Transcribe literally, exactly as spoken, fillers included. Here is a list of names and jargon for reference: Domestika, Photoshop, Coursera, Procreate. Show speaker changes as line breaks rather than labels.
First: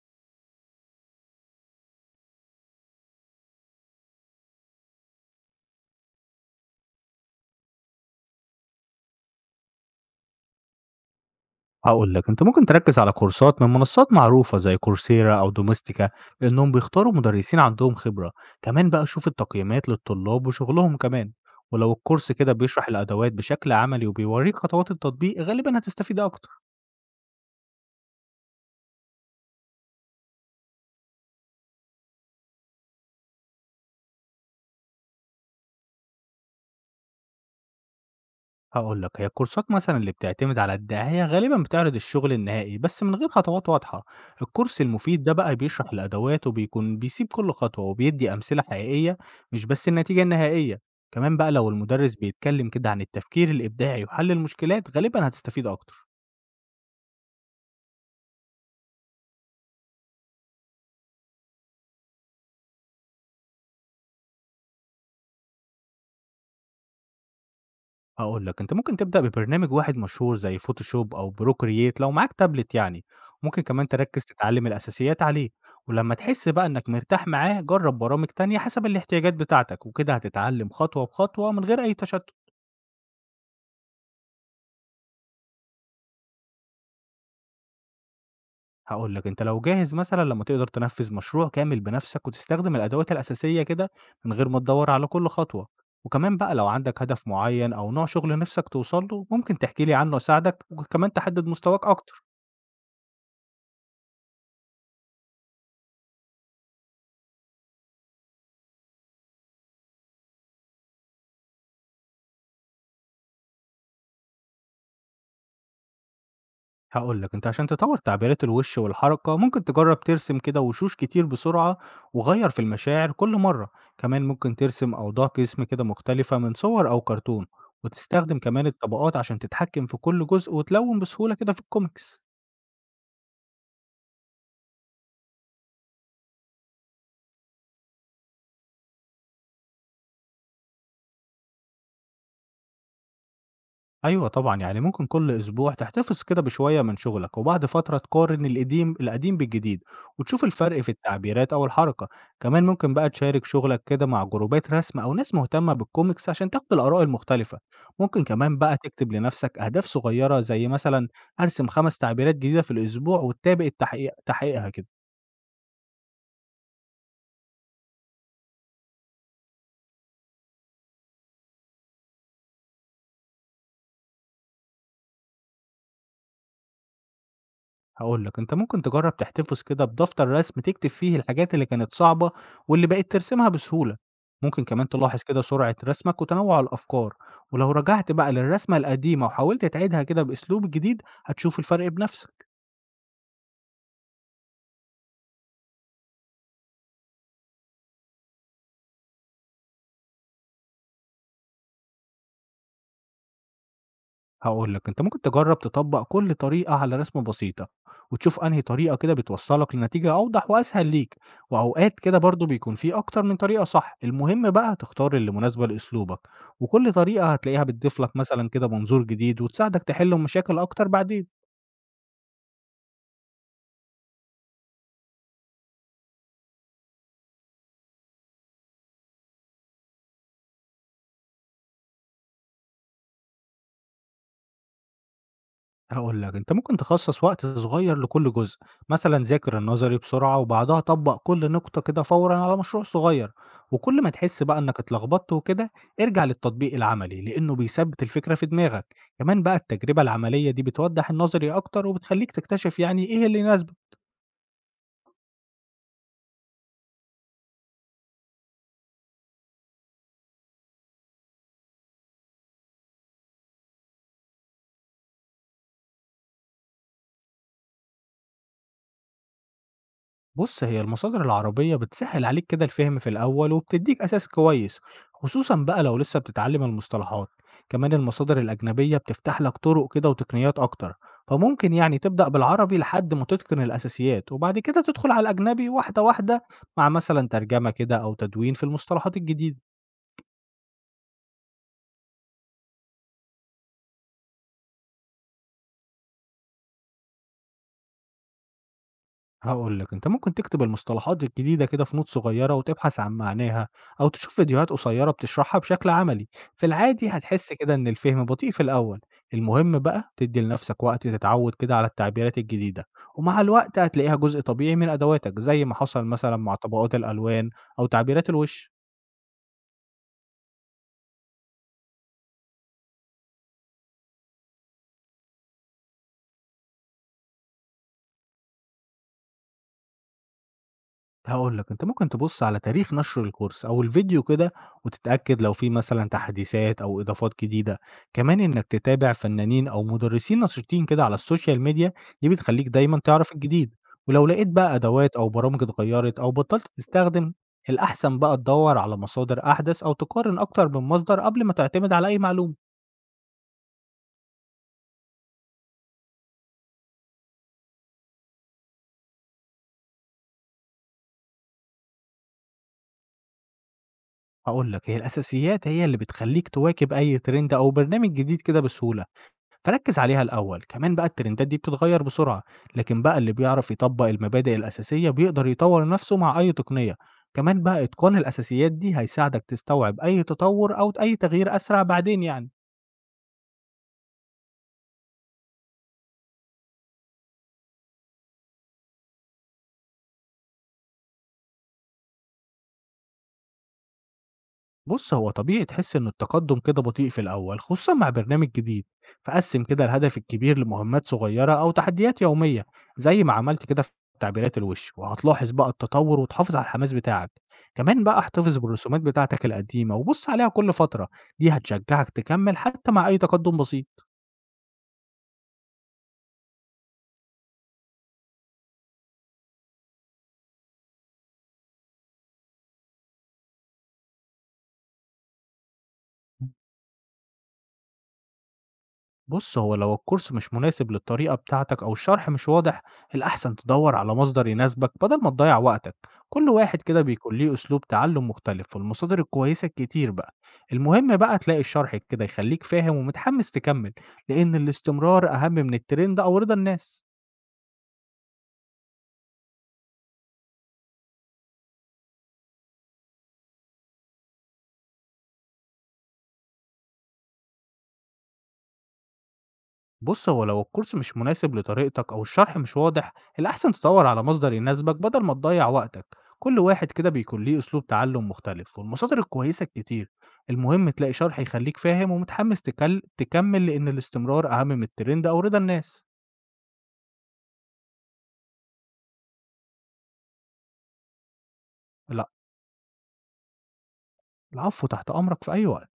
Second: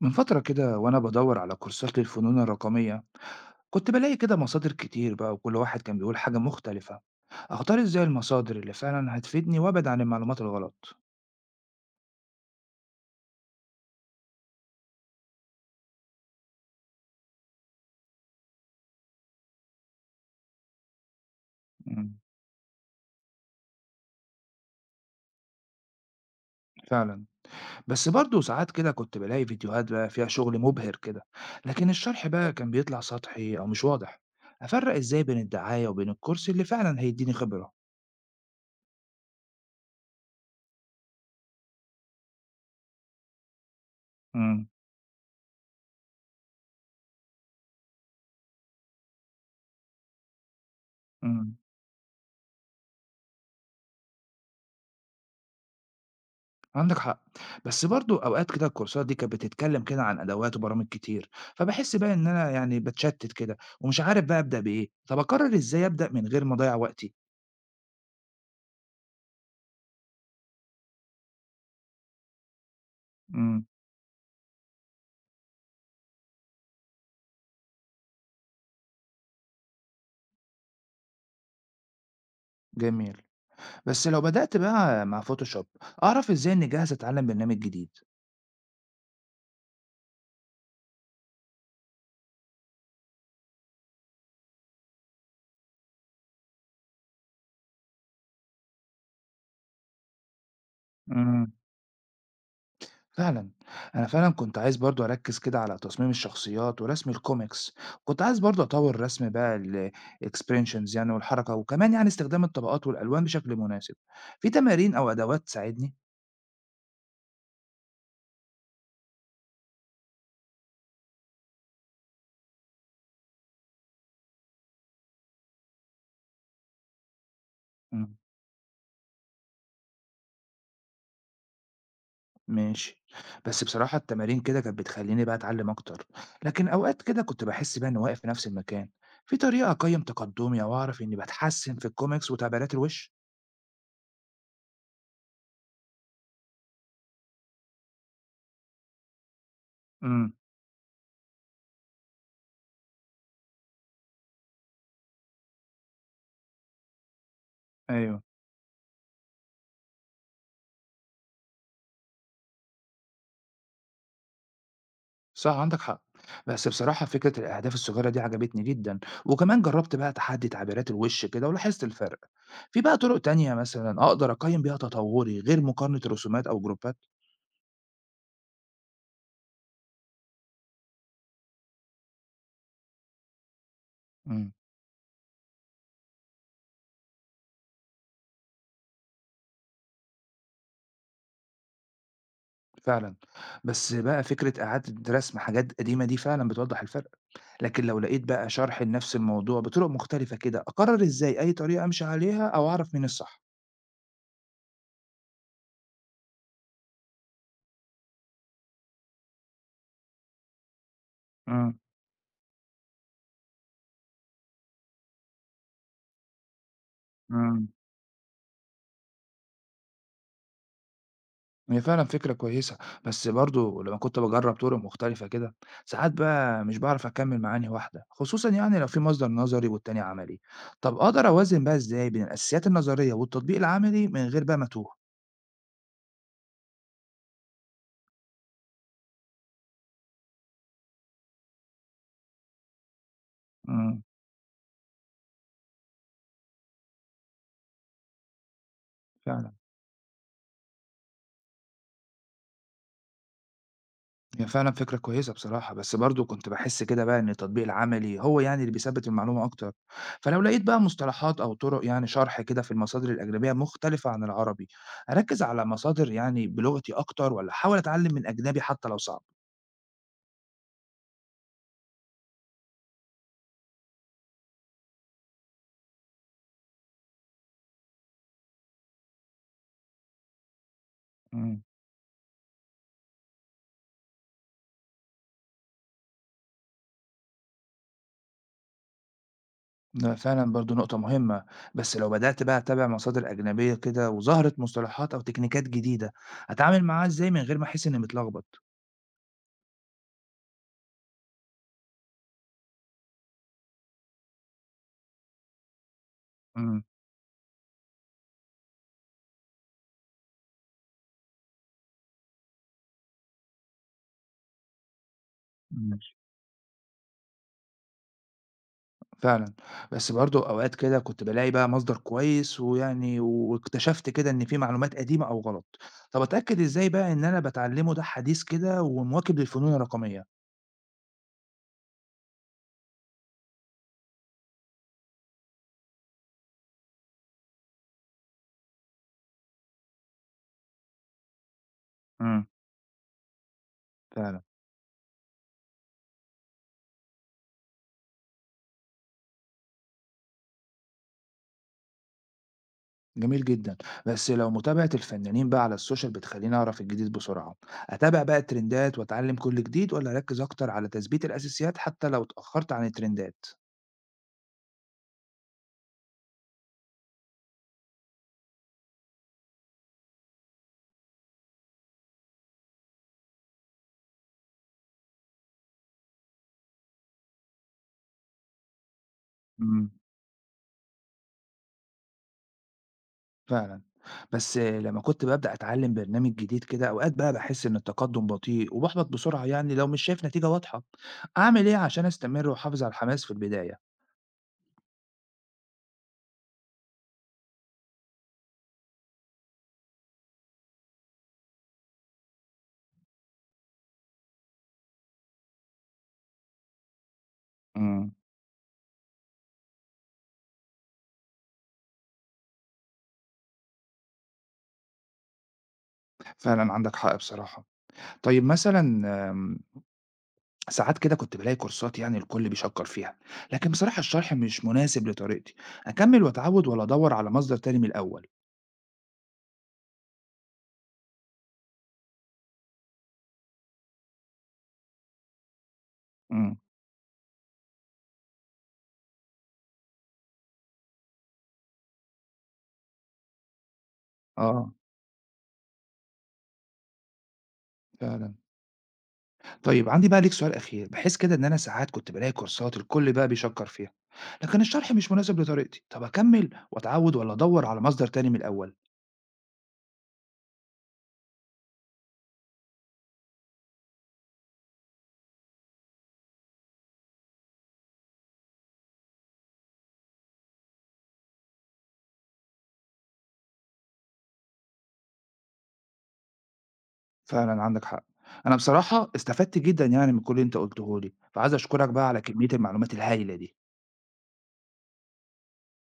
من فترة كده وأنا بدور على كورسات للفنون الرقمية. كنت بلاقي كده مصادر كتير بقى، وكل واحد كان بيقول حاجة مختلفة. أختار إزاي المصادر اللي فعلا هتفيدني وأبعد عن المعلومات الغلط؟
هاقول لك، أنت ممكن تركّز على كورسات من منصات معروفة زي كورسيرا أو دوميستيكا، لإنهم بيختاروا مدرسين عندهم خبرة، كمان بقى شوف التقييمات للطلاب وشغلهم كمان، ولو
مم،
الكورس كده بيشرح الأدوات بشكل عملي وبيوريك خطوات التطبيق غالبًا هتستفيد أكتر.
فعلا. بس برضه ساعات كده كنت بلاقي فيديوهات بقى فيها شغل مبهر كده، لكن الشرح بقى كان بيطلع سطحي أو مش واضح. أفرق إزاي بين الدعاية وبين الكورس اللي فعلا هيديني خبرة؟
هاقول لك، هي الكورسات مثلًا اللي بتعتمد على الدعاية غالبًا بتعرض الشغل النهائي بس من غير خطوات واضحة،
مم.
الكورس المفيد ده بقى بيشرح الأدوات وبيكون بيسيب كل خطوة وبيدّي أمثلة حقيقية مش بس النتيجة النهائية، كمان بقى
مم.
لو المدرس بيتكلم كده عن التفكير الإبداعي وحل المشكلات غالبًا هتستفيد أكتر.
عندك حق. بس برضو اوقات كده الكورسات دي كانت بتتكلم كده عن ادوات وبرامج كتير، فبحس بقى ان انا يعني بتشتت كده ومش عارف بقى ابدا بايه. طب اقرر ازاي ابدا من غير ما اضيع وقتي؟
هاقول لك، أنت ممكن تبدأ ببرنامج واحد مشهور زي فوتوشوب أو procreate لو معاك تابلت يعني، ممكن
امم.
كمان تركّز تتعلم الأساسيات عليه، ولمّا تحس بقى إنك مرتاح معاه جرّب برامج تانية حسب الاحتياجات بتاعتك، وكده هتتعلم خطوة بخطوة من غير أي تشتُّت.
جميل. بس لو بدات بقى مع فوتوشوب، اعرف ازاي اني جاهز اتعلم برنامج جديد؟
هاقول لك، أنت لو جاهز مثلًا لمّا تقدر تنفّذ مشروع كامل بنفسك وتستخدم الأدوات الأساسية كده من غير ما تدوّر على كل خطوة، وكمان بقى لو عندك هدف معيّن أو نوع شغل نِفْسك توصل له ممكن تحكي لي عنه أساعدك وكمان تحدد
امم،
مستواك أكتر.
فعلا. انا فعلا كنت عايز برضو اركز كده على تصميم الشخصيات ورسم الكوميكس. كنت عايز برضو اطور رسم بقى الاكسبرينشنز يعني، والحركة، وكمان يعني استخدام الطبقات والالوان بشكل مناسب. في تمارين او ادوات تساعدني؟
هاقول لك، أنت عشان تطوّر تعبيرات الوِش والحركة، ممكن تجرّب ترسم كده وشوش كتير بسرعة وغيّر في المشاعر كل مرّة، كمان ممكن ترسم أوضاع جسم كده مختلفة من صور أو كرتون،
مم،
وتستخدم كمان الطبقات عشان تتحكم في كل جزء وتلوّن بسهولة كده في الكوميكس.
ماشي. بس بصراحة التمارين كده كانت بتخليني بقى اتعلم اكتر، لكن اوقات كده كنت بحس بقى اني واقف في نفس المكان. في طريقة اقيم تقدمي او اعرف اني بتحسن في الكوميكس وتعبيرات الوش؟
أيوه طبعًا، يعني ممكن كل أسبوع تحتفظ كده بشوية من شغلك، وبعد فترة تقارن القديم القديم بالجديد،
امم،
وتشوف الفرق في التعبيرات أو الحركة، كمان ممكن بقى تشارك شغلك كده مع جروبات رسم أو ناس مهتمة بالكوميكس عشان تاخد الآراء المختلفة،
ايوه،
ممكن كمان بقى تكتب لنفسك أهداف صغيرة زي مثلًا أرسم خمس تعبيرات جديدة في الأسبوع وتتابع التحقيق تحقيقها كده.
صح، عندك حق. بس بصراحة فكرة الأهداف الصغيرة دي عجبتني جدا. وكمان جربت بقى تحدي تعبيرات الوش كده، ولاحظت الفرق. في بقى طرق تانية مثلا أقدر أقيم بيها تطوري غير مقارنة رسومات أو جروبات؟
هاقول لك، أنت ممكن تجرّب تحتفظ كده بدفتر رسم تكتب فيه الحاجات اللي كانت صعبة واللي بقيت ترسمها بسهولة،
امم،
ممكن كمان تلاحظ كده سرعة رسمك وتنوُّع الأفكار، ولو رجعت بقى للرسمة القديمة وحاولت تعيدها كده بأسلوب جديد هتشوف الفرق بنفسك.
فعلا. بس بقى فكرة إعادة رسم حاجات قديمة دي فعلا بتوضح الفرق. لكن لو لقيت بقى شرح لنفس الموضوع بطرق مختلفة كده، أقرر إزاي أي طريقة أمشي عليها أو أعرف مين الصح؟
هاقول لك، أنت ممكن تجرّب تطبّق كل طريقة على رسمة بسيطة، وتشوف أنهي طريقة كده بتوصّلك لنتيجة أوضح وأسهل ليك،
امم.
وأوقات كده برضه بيكون في أكتر من طريقة صح، المهم بقى تختار اللي مناسبة لأسلوبك، وكل طريقة هتلاقيها
امم.
بتضيف لك مثلًا كده منظور جديد وتساعدك تحل مشاكل أكتر بعدين.
هي فعلًا فكرة كويسة، بس برضه لمّا كنت باجرّب طُرق مختلفة كده، ساعات بقى مش باعرف أكمّل مع أنهي واحدة، خصوصًا يعني لو في مصدر نظري والتاني عملي. طَب أقدر أوازن بقى إزاي بين الأساسيات النظرية والتطبيق العملي من غير بقى ما أتوه؟
هاقول لك، أنت ممكن تخصّص وقت صغير لكل جزء، مثلًا ذاكر النظري بسرعة وبعدها طبّق كل نقطة كده فورًا على مشروع صغير، وكل
إمم،
ما تحس بقى إنك اتلخبطت وكده، ارجع للتطبيق العملي، لإنه بيثبّت الفكرة في دماغك، كمان
فعلًا.
بقى التجربة العملية دي بتوضّح النظري أكتر وبتخلّيك تكتشف يعني إيه اللي يناسبك.
هي فعلًا فكرة كويسة بصراحة، بس برضه كنت باحس كده بقى إن التطبيق العملي هو يعني اللي بيثبّت المعلومة أكتر. فلو لقيت بقى مصطلحات أو طُرق يعني شرح كده في المصادر الأجنبية مختلفة عن العربي، أركّز على مصادر يعني بلغتي أكتر والّا أحاول أتعلّم من أجنبي حتى لو صعب؟
بُص، هي المصادر العربية بتسهِّل عليك كده الفهم في الأول وبتدّيك أساس كويس، خصوصًا بقى لو لسه بتتعلّم المصطلحات. كمان المصادر الأجنبية بتفتح لك طرق كده وتقنيات أكتر،
إمم،
فممكن يعني تبدأ بالعربي لحد ما تتقن الأساسيات وبعد كده تدخُل على الأجنبي واحدة، واحدة مع مثلًا ترجمة كده أو تدوين في المصطلحات الجديدة.
لأ فعلًا برضه نقطة مهمة. بس لو بدأت بقى أتابع مصادر أجنبية كده وظهرت مصطلحات أو تكنيكات جديدة، أتعامل معاها إزاي من غير ما أحس إني متلخبط؟
هاقول لك، أنت ممكن تكتب المصطلحات الجديدة كده في نوت صغيرة وتبحث عن معناها أو تشوف فيديوهات قصيرة بتشرحها بشكل عملي، في
إمم،
العادي هتحس كده إن الفهم بطيء في الأول، المهم بقى تدّي لنفسك وقت تتعود كده على التعبيرات الجديدة، ومع الوقت هتلاقيها جزء طبيعي من أدواتك زي ما حصل
ماشي.
مثلًا مع طبقات الألوان أو تعبيرات الوش.
فعلًا، بس برضه أوقات كده كنت بالاقي بقى مصدر كويس ويعني واكتشفت كده إن في معلومات قديمة أو غلط. طب أتأكد إزاي بقى إن أنا باتعلمه ده حديث كده ومواكب للفنون الرقمية؟
هاقول لك، أنت ممكن تبُص على تاريخ نشر الكورس أو الفيديو كده وتتأكد لو في مثلًا تحديثات أو إضافات جديدة، كمان إنك تتابع فنانين أو مُدرّسين نشيطين كده على السوشيال ميديا، دي
إمم،
بتخلّيك دايمًا تعرف الجديد، ولو
فعلًا.
لقيت بقى أدوات أو برامج اتغيّرت أو بطّلت تستخدم، الأحسن بقى تدوّر على مصادر أحدث أو تقارن أكتر من مصدر قبل ما تعتمد على أي معلومة.
جميل جدًا، بس لو متابعة الفنانين بقى على السوشيال بتخلّيني أعرف الجديد بسرعة، أتابع بقى الترندات وأتعلم كل جديد والّا أركّز أكتر على تثبيت الأساسيات حتى لو اتأخرت عن الترندات؟
هاقول لك، هي الأساسيات هي اللي بتخلّيك تواكب أي ترند أو برنامج جديد كده بسهولة. فركز عليها الأول كمان بقى الترندات دي بتتغير بسرعة لكن بقى اللي بيعرف يطبق المبادئ الأساسية بيقدر يطور نفسه مع أي تقنية كمان بقى إتقان الأساسيات دي هيساعدك
إمم.
تستوعب أي تطور أو أي تغيير أسرع بعدين يعني
فعلًا، بس لمّا كنت بابدأ أتعلم برنامج جديد كده أوقات بقى باحس إن التقدم بطيء وباحبط بسرعة يعني لو مش شايف نتيجة واضحة. أعمل إيه عشان أستمر وأحافظ على الحماس في البداية؟
بُص، هو طبيعي تحس إن التقدُّم كده بطيء في الأول، خصوصًا مع برنامج جديد، فقسِّم كده الهدف الكبير لمهمّات صغيّرة أو تحديات يومية، زي ما عملت كده في تعبيرات الوِش، وهتلاحظ بقى التطوُّر وتحافظ على الحماس بتاعك. كمان
إمم.
بقى احتفظ بالرسومات بتاعتك القديمة وبُص عليها كل فترة، دي هتشجّعك تكمّل حتى مع أي تقدُّم بسيط.
فعلًا عندك حق بصراحة. طيب مثلًا ساعات كده كنت بلاقي كورسات يعني الكل بيشكر فيها، لكن بصراحة الشرح مش مناسب لطريقتي. أكمل وأتعود ولا أدور على مصدر تاني من الأول؟
بُص، هو لو الكورس مش مناسب للطريقة بتاعتك أو الشرح مش واضح، الأحسن تدوّر على مصدر يناسبك بدل ما تضيّع وقتك، كل
امم.
واحد كده بيكون ليه أسلوب تعلُّم مختلف والمصادر الكويسة كتير بقى، المهم بقى تلاقي الشرح كده يخلّيك فاهم ومتحمّس تكمّل، لإن
آه،
الاستمرار أهم من الترند أو رضا الناس.
فعلا. طيب عندي بقى ليك سؤال أخير. بحس كده إن أنا ساعات كنت بلاقي كورسات الكل بقى بيشكر فيها، لكن الشرح مش مناسب لطريقتي. طب أكمل وأتعود ولا أدور على مصدر تاني من الأول؟
بُص، هو لو الكورس مش مناسب لطريقتك أو الشرح مش واضح، الأحسن تدوّر على مصدر يناسبك بدل ما تضيّع وقتك، كل واحد كده بيكون ليه أسلوب تعلُّم مختلف والمصادر الكويسة كتير، المهم تلاقي شرح يخلّيك فاهم ومتحمس تكل تكمّل لإن الاستمرار أهم من الترند أو رضا الناس.
فعلا عندك حق. أنا بصراحة استفدت جدا يعني من كل اللي أنت قلته لي، فعايز أشكرك بقى على
لأ،
كمية المعلومات الهائلة دي.
العفو، تحت أمرك في أي وقت.